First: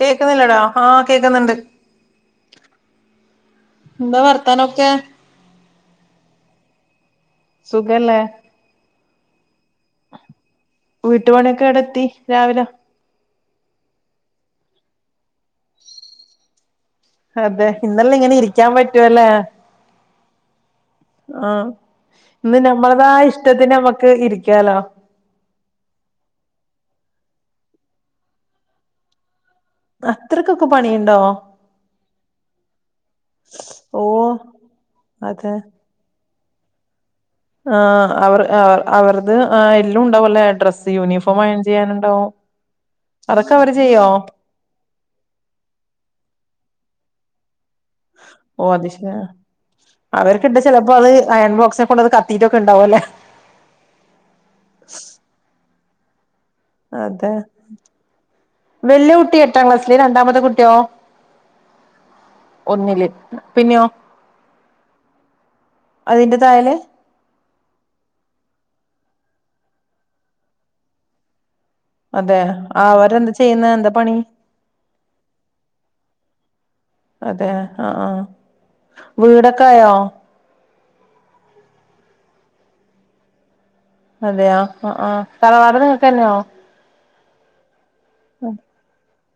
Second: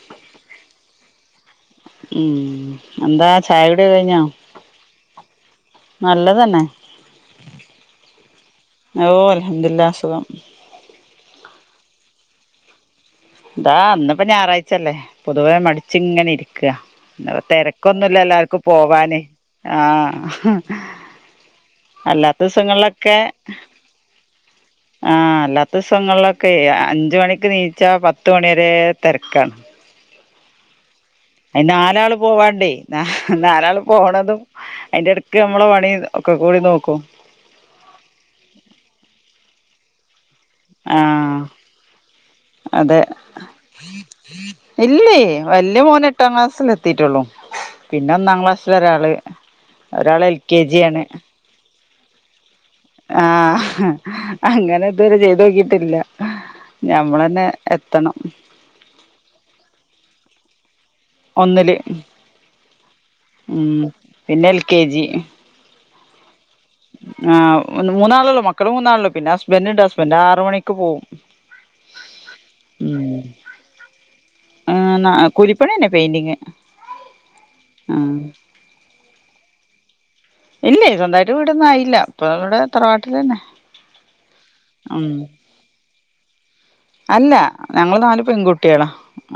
കേക്കുന്നില്ലടാ ആഹ് കേക്കുന്നുണ്ട് ഉം എന്താ ചായകുടി കഴിഞ്ഞോ എന്താ വർത്താനൊക്കെ നല്ലതന്നെ സുഖല്ലെ ഓ അൽഹംദുലില്ലാ സുഖം ത്തി രാവിലെ ഇതാ അന്നിപ്പ ഞായറാഴ്ചല്ലേ പൊതുവേ മടിച്ച് ഇങ്ങനെ ഇരിക്കാ അതെ ഇന്നലെ ഇങ്ങനെ തെരക്കൊന്നുല്ലല്ലാർക്കും ഇരിക്കാൻ പോവാന് ആഹ് ആഹ് ആ ഇന്ന് നമ്മളതാ ദിവസങ്ങളിലൊക്കെ ഇഷ്ടത്തിന് നമ്മുക്ക് ഇരി ആഹ്. അല്ലാത്ത ദിവസങ്ങളിലൊക്കെ അഞ്ച് മണിക്ക് നീച്ചാ പത്ത് മണി വരെ തെരക്കാ അത്രയ്ക്കൊക്കെ പണിയു ആ നാലാള് പോവാണ്ടേ ന നാലാള് ഓഹ് പോണതും അതിന്റെ എടക്ക് നമ്മളെ പണി ഒക്കെ കൂടി നോക്കൂ ആ അവർ അവർ അവർത് ആ എല്ലും ഉണ്ടാവല്ലേ ഡ്രെസ്സ് യൂണിഫോം ആഹ് അയേൺ ചെയ്യാനുണ്ടോ അതെ അതൊക്കെ അവര് ചെയ്യോ ഇല്ലേ വല്യ മോനെട്ടാം ക്ലാസ്സിൽ എത്തിട്ടുള്ളൂ പിന്നെ ഒന്നാം ഓഹ് ക്ലാസ്സില് അത് ശരി ഒരാള് ഒരാള് എൽ കെ ജി ആാണ് കൊണ്ടന്ന് കത്തിട്ട് ആഹ് അങ്ങനെ ഇത് വരെ ചെയ്ത് നോക്കി ട്ടില്ല അതെ വല്ല്യകുട്ടി എട്ടാം ക്ലാസ് ഇ രണ്ടാമത്തെ കുട്ട്യോ ഒന്നില് ഉം പിന്നെയോ പിന്നെ എൽ കെ ജി അതിന്റെ താഴെ ആഹ് മൂന്നാളൊള്ളൂ മക്കൾ മൂന്നാളൊള്ളൂ പിന്നെ ഹസ്ബൻ്റ് ഹസ്ബൻ്റ് ആറു മണിക്ക് പോവും അതെ അവരെന്ത് ചെയ്യുന്ന് എന്താ പണി ആ കൂലിപ്പണി തന്നെ പെയ്ന്റിങ് അതെ ആഹ ആഹ വീടൊക്കെ ആയോ ഇല്ല സ്വന്തമായിട്ട് വീടൊന്നും ആയില്ല ഇപ്പൊ ഇവിടെ തറവാട്ടിൽ തന്നെ അതെയാ ഉം ആഹ തറവാട് നിങ്ങക്ക് തന്നെയാണോ അല്ല ഞങ്ങൾ നാല് പെൺകുട്ടികളാ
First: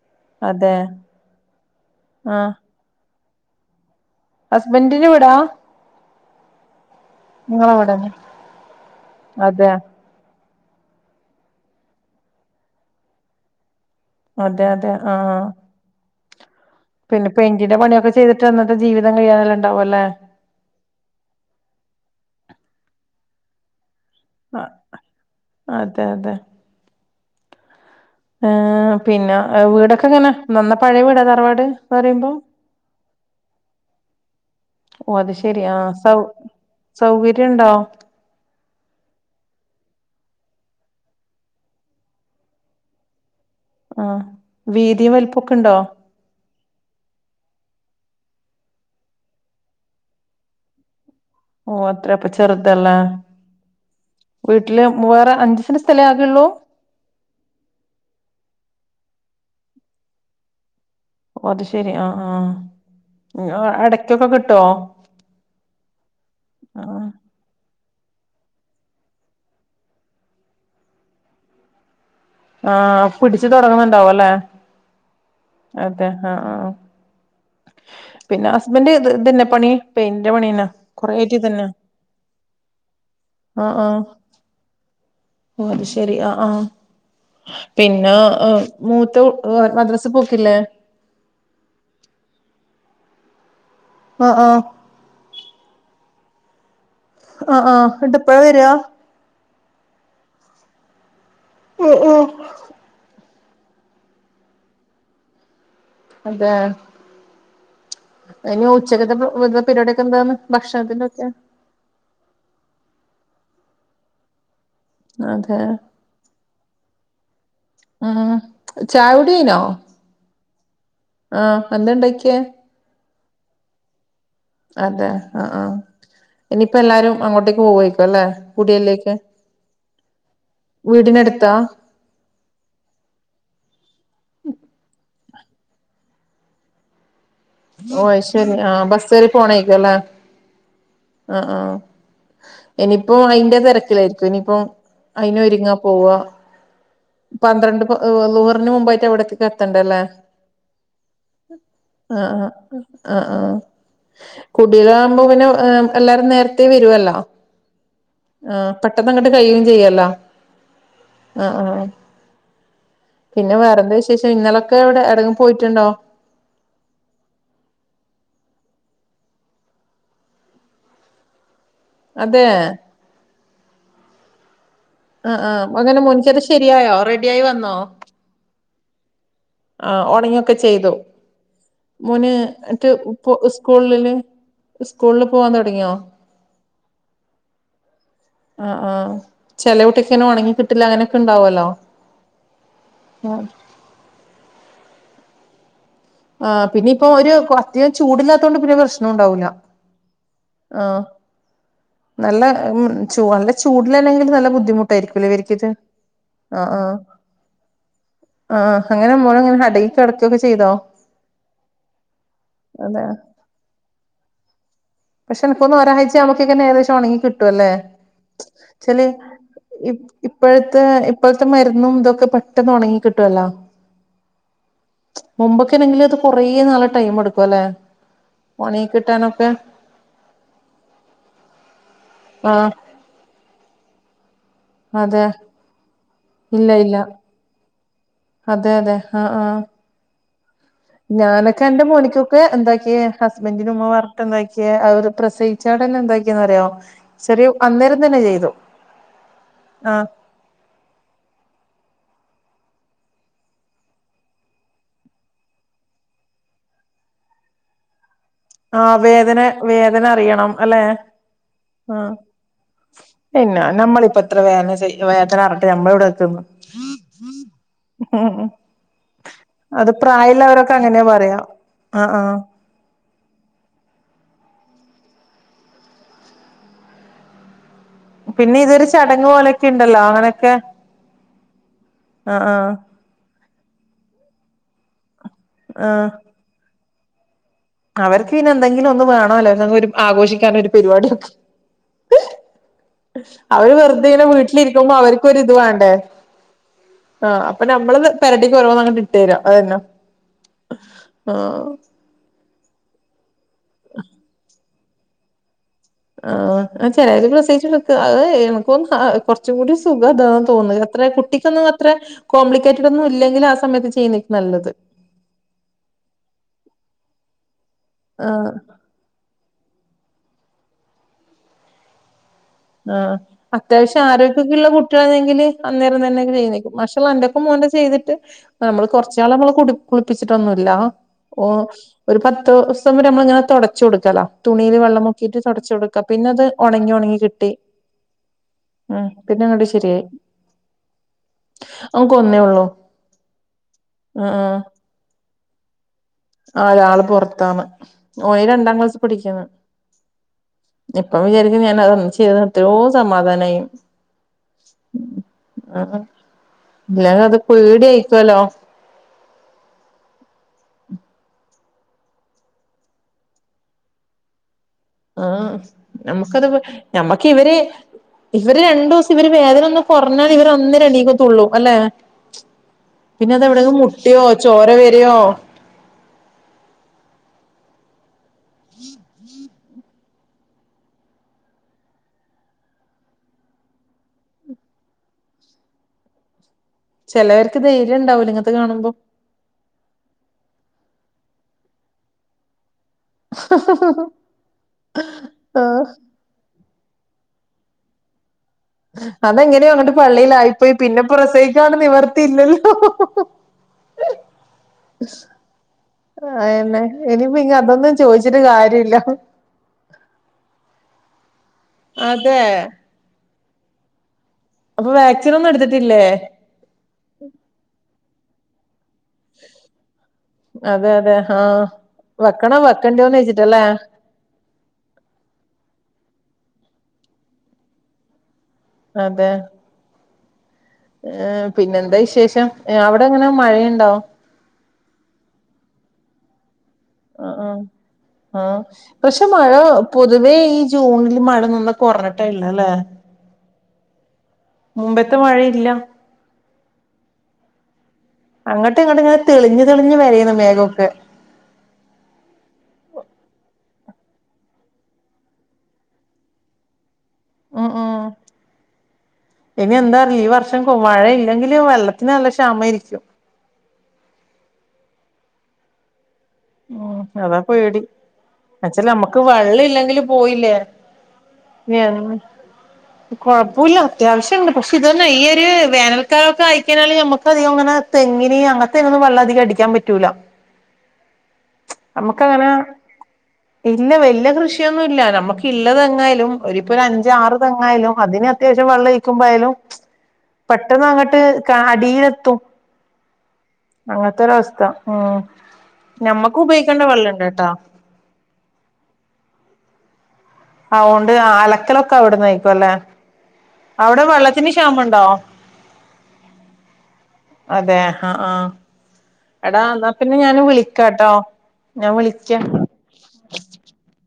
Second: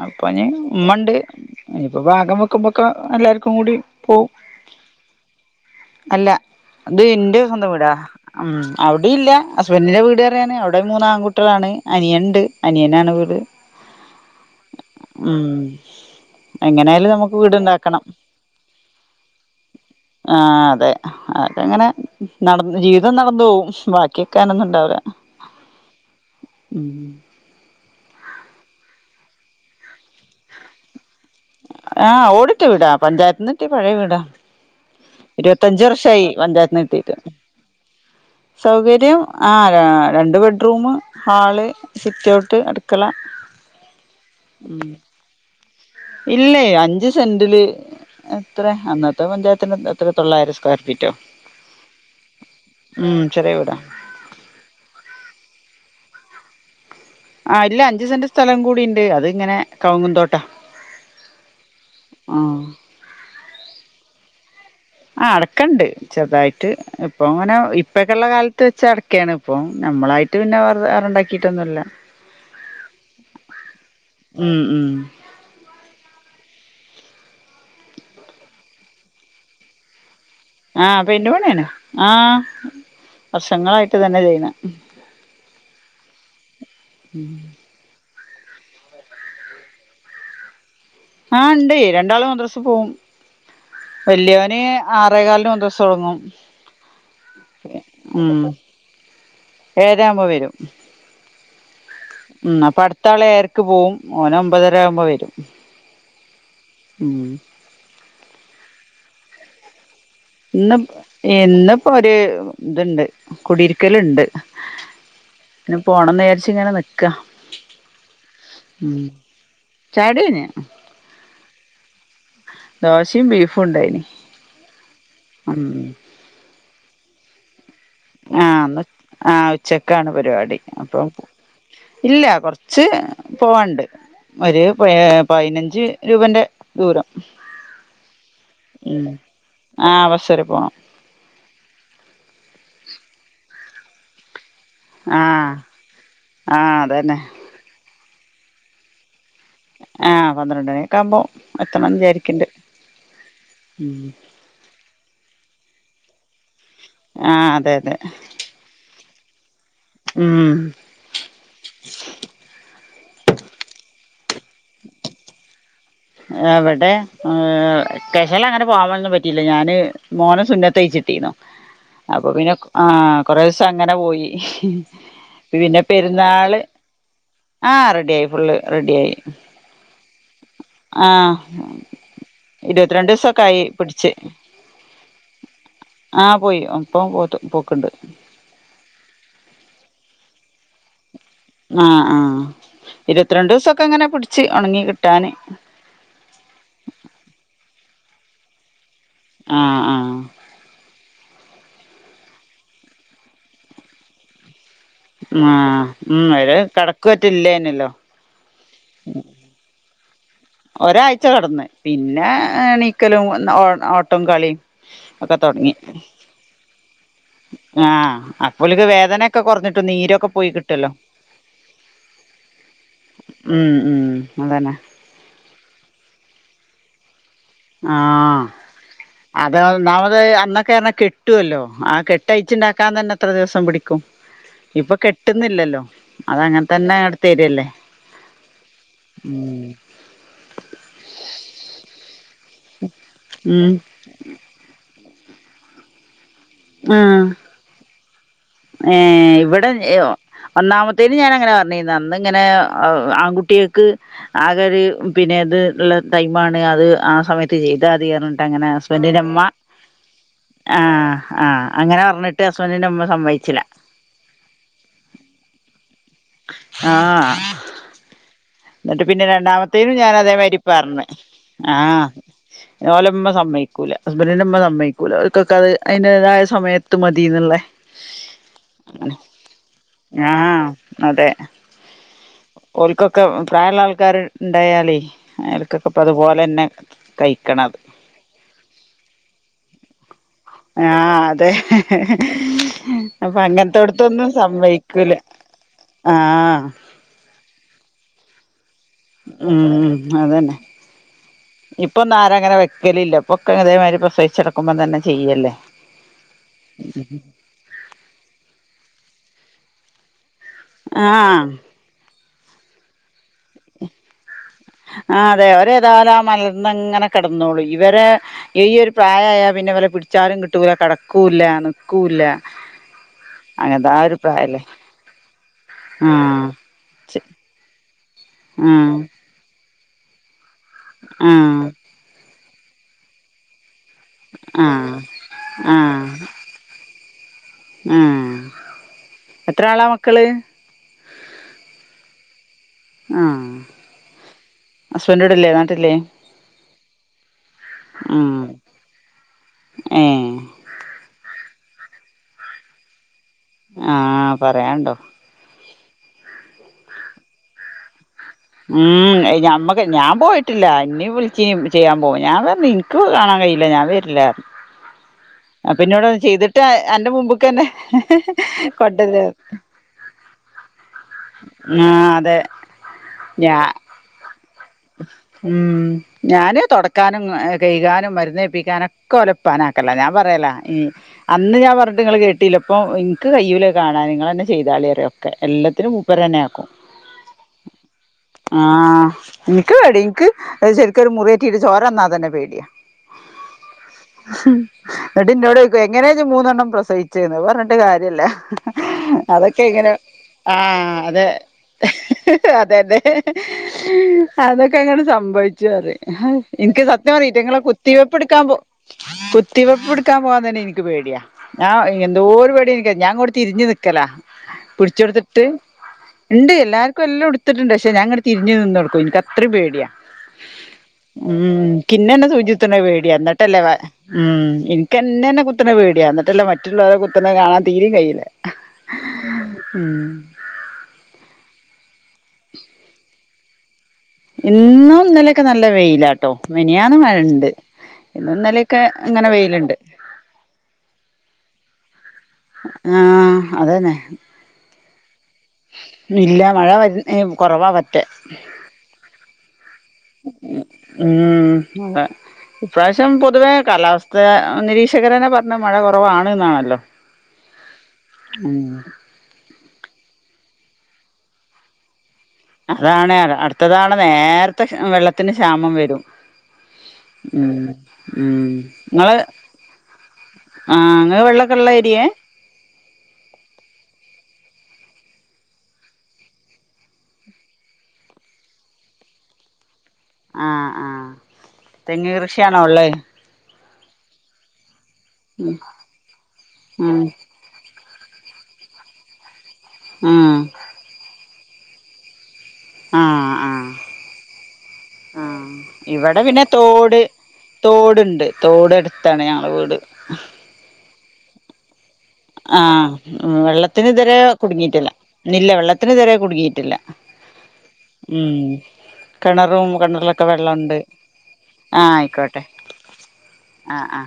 അപ്പോ നി അതെ ഉമ്മണ്ട് ഇനിയിപ്പോഭാഗം വെക്കുമ്പോക്കെ എല്ലാ കൂടി ഹുസ്ബൻഡ് ന്റ് വീടാ- അല്ലാ- അത് ഇന്റെ സ്വന്തം നിങ്ങളെ വീടാ വീടന്നെ ഉം അവിടെ ഇല്ല അതെ ഹസ്ബൻഡിന്റെ വീട്- അവിടെയാണ്അവിടെ മൂന്ന് ആൺകുട്ടിളാണ് അനിയൻ- ണ്ട് അനിയനാണ് വീട്- അതെ അതെ ഉം ആഹ്- എങ്ങനെയാലും നമുക്ക് വീട്ണ്ടാക്കണം ചെയ്തിട്ട് അന്നത്തെ ജീവിതം കഴിയാനെല്ലാം ഉണ്ടാവുംല്ലേ ആഹ് അതെ അതങ്ങനെ- നടന്ന് ജീവിതം നടന്നു പോകും ബാക്കി കേക്കാനൊന്നണ്ടാവാ- അതെ ആഹ് പിന്നെ വീടൊക്കെ എങ്ങനെ നന്ന പഴ വീടതാ- ആഹ് ഓടിട്ട് വീടാ പഞ്ചായത്തിന്ന് കിട്ടി പഴയ വീടാ ഓ അത് ശെരി ആ ഇരുപത്തിയഞ്ച് സൗ വർഷായി പഞ്ചായത്തിന്ന് കിട്ടീട്ട് സൗകര്യണ്ടോ സൗകര്യം ആ- രണ്ട് ബെഡ്റൂം ഹാള് സിറ്റ് ഔട്ട് അട്ക്കള- ആഹ് വീതിയും വലിപ്പക്കെ ഉണ്ടോ? ഇല്ലേ അഞ്ച് സെന്റില് എത്ര അന്നത്തെ പഞ്ചായത്തിന്റെ എത്ര തൊള്ളായിരം സ്ക്വയർ ഫീറ്റോ? ഓ അത്ര അപ്പൊ ചെറുതല്ല ഉം ചെറിയ വീടാ വീട്ടില് വാറെ അഞ്ച് സ്ഥലേ ആകുള്ളൂ- ആ ഇല്ല അഞ്ചു സെന്റ് സ്ഥലം കൂടി ഉണ്ട് അത് ഇങ്ങനെ കവങ്ങുംന്തോട്ടാ- ഓ അത് ശെരി ആഹ് ആഹ് അടയ്ക്കൊക്കെ കിട്ട ആഹ് അടക്കണ്ട് ചെറുതായിട്ട് ആ ഇപ്പൊ അങ്ങനെ ഇപ്പൊക്കെയള്ള കാലത്ത് വെച്ച അടക്കയാണ് ഇപ്പ നമ്മളായിട്ട് പിന്നെ വേറെണ്ടാക്കിയിട്ടൊന്നുമല്ല ആഹ് പിടിച്ചു തുടങ്ങുന്നുണ്ടാവ അല്ലേ ഉം ഉം അതെ ആഹ ആഹ പിന്നെ ഹസ്ബൻഡ് ഇത് തന്നെപ്പണി പെ ആഹ് പെയ്ന്റ് പണിന്നെ ആഹ് ആ ആ വർഷങ്ങളായിട്ട് ഇതന്നെ ചെയ്യുന്ന ഓ അത് ശെരി ആഹ് ആഹ പിന്നെ പിന്ന മൂത്ത മദ്രസ് പോക്കില്ലേ ആഹ് ഇണ്ട് രണ്ടാള് മദ്രസ് പോവും ആ ആ വലിയവന് ആറേകാലിന് മദ്രസ് തുടങ്ങും ആ ആ എപ്പഴാ വരിക? ഏഴരയാകുമ്പം വരും. ഉം അടുത്താള് എ പോവും. ഓൻ ഒമ്പതര ആവുമ്പോ വരും. അതെ ഉം ഇനി ഉച്ചകത്തെ ഓ എന്താ പരുപാടി? ഇന്ന് ഇന്നിപ്പോ ഒരു ഇതുണ്ട്. കുടിയിരിക്കല്ണ്ട് അതെ ഇങ്ങനെ നിക്കാ ഉം. ഉം ചായ കുടി കഴിഞ്ഞോ? ചായുടി കഴിഞ്ഞ് ആ എന്താ ഉണ്ടാക്കിയെ? ദോശയും ബീഫും ഉണ്ടായിന്. അതെ ആ ആ ഇനി ഇപ്പം എല്ലാരും അങ്ങോട്ടേക്ക് പോ ആ ആ ഉച്ചക്കാണ് പരിപാടി. അപ്പൊ വീടിനടുത്താ ഇല്ല കുറച്ച് പോവാണ്ട്. ഒരു പ പതിനഞ്ച് രൂപന്റെ ദൂരം. ഓ ശരി ആ ഉം ബസ് കേറി പോണേക്കല്ലേ? ആഹ് ബസ് വരെ പോണം ആ ആ ഇനി ഇപ്പൊ അതിന്റെ തരക്കിലായിരിക്കും ഇനിയിപ്പോ? അയിന് ആഹ് ഒരുങ്ങാൻപോവാ ആഹ് അതന്നെ പന്ത്രണ്ട് ളുഹറിന് മുമ്പായിട്ട് അവിടെഎത്തി. ആ പന്ത്രണ്ട് മണിഒക്കെ ആ കുമ്പോ എത്തണന്ന് വിചാര ആ ആ ആ കുടിലോ ഭവംപിന്നെ എല്ലരും നേ വരുല്ലോ? ആഹ് അതെ അതെ ആ പെ അതങ്ങട്ട് കയി ചെയ്യല്ല. ഉം ആ ആ പിന്നെ വേറെന്ത വിശേഷം? ഇങ്ങളൊക്കെ എവിടെ എവിടേലും പോയിട്ടുണ്ടോ? എവിടെ വെക്കേഷനില് അങ്ങനെ പോവാനനൊന്നു പറ്റിയില്ല. ഞാന് മോനെ സുന്നത്തയിച്ചിട്ടിന്നോ. അപ്പൊ അതെ പിന്നെ ആ കൊറേ ദിവസം അങ്ങനെ പോയി. ആ ആ പിന്നെ അങ്ങനെ മുൻചത് പെരുന്നാള് ശെരിയായോ റെഡി ആയി വന്നോ? റെഡിയിയായി. ആ ഉണങ്ങിയൊക്കെ ചെയ്തു. മോന് എന്നിട്ട് ഇരുപത്തിരണ്ട് ദിവസൊക്കെ ആയി പിടിച്ച് സ്കൂളില് സ്കൂളില് പോവാൻ തുടങ്ങിയോ? ആഹ് പോയി ഇപ്പം പോത്ത് പോക്ക്ണ്ട് ആ ആ ചില കുട്ടിങ്ങനെ ഉണങ്ങി കിട്ടില്ല. അങ്ങനെ ആ ആ ഇരുപത്തിരണ്ട് ദിവസക്കെ അങ്ങനെ പിടിച്ച് ഉണങ്ങി ട്ടാൻ ആ പിന്നെ ഇപ്പൊ ഒരു കൊ അധികം ചൂടില്ലാത്തകൊണ്ട് പിന്നെ പ്രശ്ന നണ്ടാവൂല്ല ആഹ് ആഹ് ആ നല്ല ഉം ചൂ അ നല്ല ചൂടിലല്ലെങ്കിൽ നല്ല ബുദ്ധിമു ആ ഉം ഒര് കിടക്ക പറ്റല്ലേനല്ലോ ആ അങ്ങനെ മോള ഇങ്ങനെ ഹട ഒക്കെ ചെയ്തോ ച്ച കെടന്ന് പിന്നെ അതെ എണീക്കലും ഓട്ടോം കളിം പക്ഷെ എനക്കുതോന്നു ഒരാഴ്ച നമക്കിങ്ങനെ ഏകദേശം ഒണങ്ങി കിട്ടുവല്ലേ ആഹ് അപ്പോൽക്ക് ചെല വേദനൊക്കെ കൊറഞ്ഞിട്ട് ഈ നീരൊക്കെ പോയി ഇപ്പഴത്തെ കിട്ടല്ലോ ഇപ്പഴത്തെ മരുന്നും ഇതുവൊക്കെ പെട്ടെന്ന് ഒണങ്ങി കിട്ടുവല്ലോ ഉം ഉം അതന്നെ മുമ്പ് എണെങ്കിൽ അത് കുറേ നാള് ടൈം എടു ആ അത് ഒന്നാമ അത് അന്നൊക്കൊയാണെ കെട്ടുവല്ലോ ആ ആഹ് കെട്ടയച്ചിണ്ടാക്കാൻ തന്നെ എത്ര ദെവസം പിടിക്കും ക്കും ഇപ്പൊ അതെ കെട്ടുന്നില്ലല്ലോ അതങ്ങനെ ഇല്ല തന്നെ ഇല്ല അവിടെത്തരുവല്ലേ അതെ അതെ ആ ആ ഞാനൊക്കെ എന്റെ മോനിക്കെ ക്കെ എന്താക്കിയെ ഉം ഹസ്ബന്റിന്റുമ്മ വറത്തൊണ്ടാക്കിയ അതെടു പ്രസവിച്ചൊടനെ എന്തായ് ഉം ചെയ്തു ഏ ഇവിടെ ആ ഒന്നാമത്തേയിന് ഞാൻ അങ്ങനാ പറഞ്ഞീരുന്ന് അന്ന് ഇങ്ങനെ ആ ആൺകുട്ടികൾക്ക് ആകെ ഒരു പിന്നെ ഇത് ഇള്ള ടൈമാണ് അത് ആ സമയത്ത് ചെയ്താതി പറഞ്ഞി ആ വേദന വേദന അറിയണം ആ അല്ലെ ആ അങ്ങനെ ആ പറഞ്ഞിട്ട് ഹസ്ബൻഡിന്റെ അമ്മ സമ്മതിച്ചില്ല പിന്നെ നമ്മളിപ്പ ഇത്ര വേദന സഹി വേദന അറിഞ്ഞിട്ട് നമ്മളിവിടെ നിക്കുന്നു ആ ഉം എന്നിട്ട് പിന്നെ അത് രണ്ടാമത്തേനും ഞാൻ അതേമായിരി പ്രായമുള്ളവരൊക്കെ പറഞ്ഞു അങ്ങനെയാ പറയാ ആ ഓല ഉമ്മ സമ്മയിക്കൂല ഹസ്ബന്റിന്റുമ്മ സമ്മയിക്കൂല അവർക്കൊക്കെ അത് അയിന്റേതായ സമയത്ത് മതീന്നൊള്ളെ പിന്നെ ഇതൊരു ചടങ്ങ് പോലെയൊക്കെ ഇണ്ടല്ലോ ആ അങ്ങനെയൊക്കെ അതെ ആ ആ ഓൽക്കൊക്ക പ്രായൊളള ആൾക്കാര് ഇണ്ടായാലേ അയിർക്കൊക്കെ ആ ഇപ്പൊ അതുപോലെ തന്നെ കയി അവർക്ക് പിന്നെ എന്തെങ്കിലും ഒന്നും വേണല്ലോ ആഘോഷിക്കാനോ ഒരു ആഹ് പരിപാടിയൊക്കെ അതെ അപ്പൊ അവര് വെറുതെ ഇങ്ങനെ അങ്ങനത്തോടത്തൊന്നും വീട്ടിലിരിക്കുമ്പോ സമ്മയിക്കൂല അവർക്ക ഇതു വേ ണ്ടേ ആഹ് ആ അപ്പ ഞ മ്മള് പെരടിക് ഓരോ ഉം അതെന്നെ ആഹ് ഇപ്പൊ ഒന്ന് ആരങ്ങനെ നി കലില്ല പൊക്കങ്ങനെ അതേമാതിരി പ്രസവിച്ഛട്ക്കുമ്പം തന്നെ ചെയ്യല്ലേ ആ ചെലര് പ്രസവിച്ചട്ക ആ എനിക്ക് കൊറച്ച് കൂടി സുഖദാ തോന്ന അത്ര കുട്ടിക്കൊന്നും അത്ര കോംപ്ലിക്കേ ടൊന്നു ആ അതെ ഒരേതാലും ആ മലർന്നിങ്ങനെ കിടന്നോളു ഇവരെ ആഹ് ഈ ഒരു പ്രായായ പിന്നെ വലെ പിടിച്ചാലും കിട്ടൂല കെടക്കുല്ല നിക്കൂല്ല ആ അങ്ങനത്തെ ആ അത്യാവശ്യം ഒരു ആരോഗ്യൊക്കെ പ്രായല്ലേ ഉുള്ള കുട്ടികളാണെങ്കില് അന്നേരം തന്നൊക്ക ആഹ് ചെയ്തേക്കും മക്ഷേ അ എന്റെപ്രം മോൻ്റെ ചെയ്തിട്ട് നമ്മള് ആഹ് കൊറച്ചാൾ നമ്മള് കു കുളിപ്പിച്ച് ട്ടൊന്നുല്ല ഓ ആഹ് ഒരു പ ത്തൂസം വരെ നമ്മളിങ്ങനെ തൊട ച്ചു കൊടുക്കലാ തുണയിൽ ആഹ് വെള്ളം മുക്കിട്ട് തൊടച്ച് കൊടുക്ക ആഹ് പിന്നെ അത് ഉണങ്ങി ഉണങ്ങി കി ആഹ് ഉം എത്ര പിന്നെങ്ങട്ട് ആളാ ശരിയായി മക്കള് കൊന്നേ ഉള്ളൂ ആ ഹസ്ബൻ്റ് ല്ലേ നാട്ടില് ആ ഒരാള് പൊറത്താണ് ഉം ഓന് രണ്ടാം ക്ലാസ് പടിക്കാണ് ഏഹ് ഇപ്പ വിചാരി [unintelligible] ചെയ്ത എത്രയോ സമാധാനേനി ആഹ് പറയാണ്ടോ ആ ഇല്ല അത് പേട്യായി ഉം ഞമ്മക്ക് ഞാൻ പോയിട്ടില്ല ഇന്നിം വിളി ച്ചീനി ചെയ്യാൻ പോകാൻ ഞാൻ പറഞ്എനിക്ക് കാണാൻ കഴൂല്ല ഞാൻ വര്ല്ലാർഞ് ആ നമ്മുക്കത് അന്റെ നമ്മക്ക് ഇവര് മുമ്പ്ക്കെന്നെ ഇവര് രണ്ടു ദിവസം കൊണ്ടരാ ഇവര് വേദന ഒന്ന് കുറഞ്ഞാൽ ഇവര് ഒന്നേരണീകത്തുള്ളൂ അല്ലെ ആഹ് അതെ പിന്നെ അത ഞാ എവേ അങ് മോട്ടിയോ ഉം ഞാന് തുടക്കാനും ഏഹ് കഴകാനും നെപ്പിക്കാനൊകൊലൂ കൂപ്പനാക്കല്ല ഞാൻ പറയല ഈ അന്ന് ഞാൻ പറഞ്ഞിട്ട് നിങ്ങൾ കേട്ടില്ല ഇപ്പം എനിക്ക് കയ്യൂല്ല കാണാൻ നിങ്ങൾന്നെ ചെയ്താള്ളി രിയൊക്കെ എല്ലത്തിനും മൂപ്പർ തന്നെ ആക്കും ചിലവർക്ക് ധൈര്യം ഉണ്ടാവൂല ഇങ്ങത്തെ കാണുമ്പോ എനിക്ക് പേടി എനിക്ക് ശരിക്കൊരു മുറിയറ്റീട്ട ചോര വന്നാ തന്നെ പേടിയാ എന്നിട്ട്ന്നോട് ചോയ്ക്കുവാ ആഹ് എങ്ങനെയാ മൂന്നെണ്ണം പ്രസവിച്ചു ചെയുന്ന് പറഞ്ഞിട്ട് കാര്യല്ല അതൊക്കെ അതെങ്ങനെയ ഇങ്ങനെ അങ്ങോട്ട് പള്ളിയിലായിപ്പോയി ആഹ് പിന്നെ അതെ പ്രസയിക്കാണ് നിവർത്തിയില്ലല്ലോ അതെതെ അതൊക്കെ അങ്ങനെ സംഭവിച്ചുറി അയന്നെ എനിക്ക് സത്യം പാറി ഇനിയിപ്പ ഇങ്ങ ഈറ്റിങ്ങളെ അതൊന്നും കുത്തിവെപ്പ് ചോദിച്ചിട്ട് എടുക്കാൻ പോ കാര്യല്ല കുത്തിവെപ്പ് എടുക്കാൻ പോവാൻ തന്നെ എനിക്ക് പേടിയാ ഞാ എന്തോ അതെ ഒരു പടിരിക്ക ഞാൻ കൊടു തിരിഞ്ഞു നിൽക്കല അപ്പൊ പിടിച്ച വാക്സിൻ കൊടുത്തിട്ട് ഒന്നും എടുത്തിട്ടില്ലേ ഇണ്ട് എല്ലാർക്കും എല്ലാം ഇടുത്തിട്ടുണ്ട് പക്ഷെ ഞങ്ങ തിരിഞ് നിനോടകൊ ഓ ഇതിരി പേടിയ അതെ അതെ ഹ്ഹ്മ് ആഹ് കിനെനെ വെക്കണോ സൂചിതന്ന പേടിയ വെക്കണ്ടയോന്ന് എന്നിട്ടല്ലേ വെച്ചിട്ടല്ലേ ഹ്ഹ്മ് എനക്ക്ന്നന്നെ കുത്തതന്ന പേടിയ എന്നിട്ടല്ല ബാക്കി മറ്റുള്ളവരെ കുത്തന കാണാൻ തീര കയില്ല അതെ ഏ പിന്നെ എന്താ വിശേഷം അവിടെ അങ്ങനെ മഴയുണ്ടോ ഇന്നും ഇനലൊക്കെ നല്ല വെയിലാട്ടോ മിനിയാന്ന് ആ മഴണ്ട് ഇന്നും ആ ഇന്നലെയൊക്കെ പക്ഷെ ഇങ്ങനെ മഴ വെയിലുണ്ട് പൊതുവേ ഈ ജൂണിൽ മഴ നി കുറഞ് ആ അതന്നെ മുമ്പ ത് മഴയില്ല ഇല്ല മഴ വെറൂനെ കുറവാ വെ അങ്ങോട്ട് ഇങ്ങോട്ട് ഇങ്ങനെ തെളിഞ്ഞു തെളിഞ് വേരെന്ന് മേഘാഒക്കെ ഉം അതെ ഇപ്രാവശ്യം പൊതുവേ കാലാവസ്ഥ നിരീക്ഷകരനെ പറഞ്ഞു മഴ കുറവാണ് എന്നാണല്ലോ ഉം ഉം ഉം ഇനി എന്താറി ഈ വർഷം മഴയില്ലെങ്കില് വെള്ള അതാണ് അടുത്തതാണ് നേരത്തെ വെള്ള ത്തിന് ക്ഷാമം വരും ഉ അതാ ഉം പേടി ഉം അച്ചല് ഇങ്ങള് നമ്മുക്ക് വെള്ളം ഇല്ലെങ്കില് പോയില്ലേ ആ ഇങ്ങള് വെള്ളൊക്കെ ഇള്ള ഏരിയേ കൊഴപ്പില്ല അത്യാവശ്യണ്ട് പക്ഷെ ഇതൊന്നെ ഈ ഒരു വേനൽക്കാലമൊക്കെ അയിക്കഴിഞ്ഞല് നമുക്ക് അധിക അങ്ങനെ തെങ്ങിനി അങ്ങനത്തെങ്ങനെും വെള്ളംധികം അടിക്കാൻ പറ്റി ആഹ ആഹ തെങ് കൃഷിയാണോ ഉള്ളേ ഇന്ന വല കൃഷിയ ന്നുല്ല നമുക്ക് ഇള്ളതെങ്ങായാലും ഒപ്പൊ ഒരു ഉം അഞ്ച ആറ് തെങ്ങായാലും അതിന് അത്യാവ്യം വെള്ളംഴിക്കുമ്പോായാലും ഉം പെട്ടെന്ന് അങ്ങോട്ട് കാടിയിയിലത്തും ആഹ് ആ ഉം ആ ഇവിടെ ഞമ്മക്ക് പിന്നെ ഉപയോഗിക്കേണ്ട തോട് വെള്ളണ്ട് ട്ടോ തോടുണ്ട് തോടടു താണ് ഞങ്ങള് വീട് അതൊണ്ട് അലക്കലൊ ആ വെള്ളത്തിന് അവിടെ രെ വെള്ളത്തിന് കുടുങ്ങിട്ടില്ല ക്ഷാമണ്ടോ ഇില്ല വെള്ളത്തിന് രെ കുടുങ്ങിയിട്ടില്ല അതെ ആ ആ ഉം എടാ കിണറും എന്നാ പിന്നെ കിണറിലൊക്കെ ഞാൻ വെള്ളംുണ്ട് വിളിക്കാട്ടോ ആ ഞാൻ ആയിക്കോട്ടെ വിളിക്കാം ആ ആ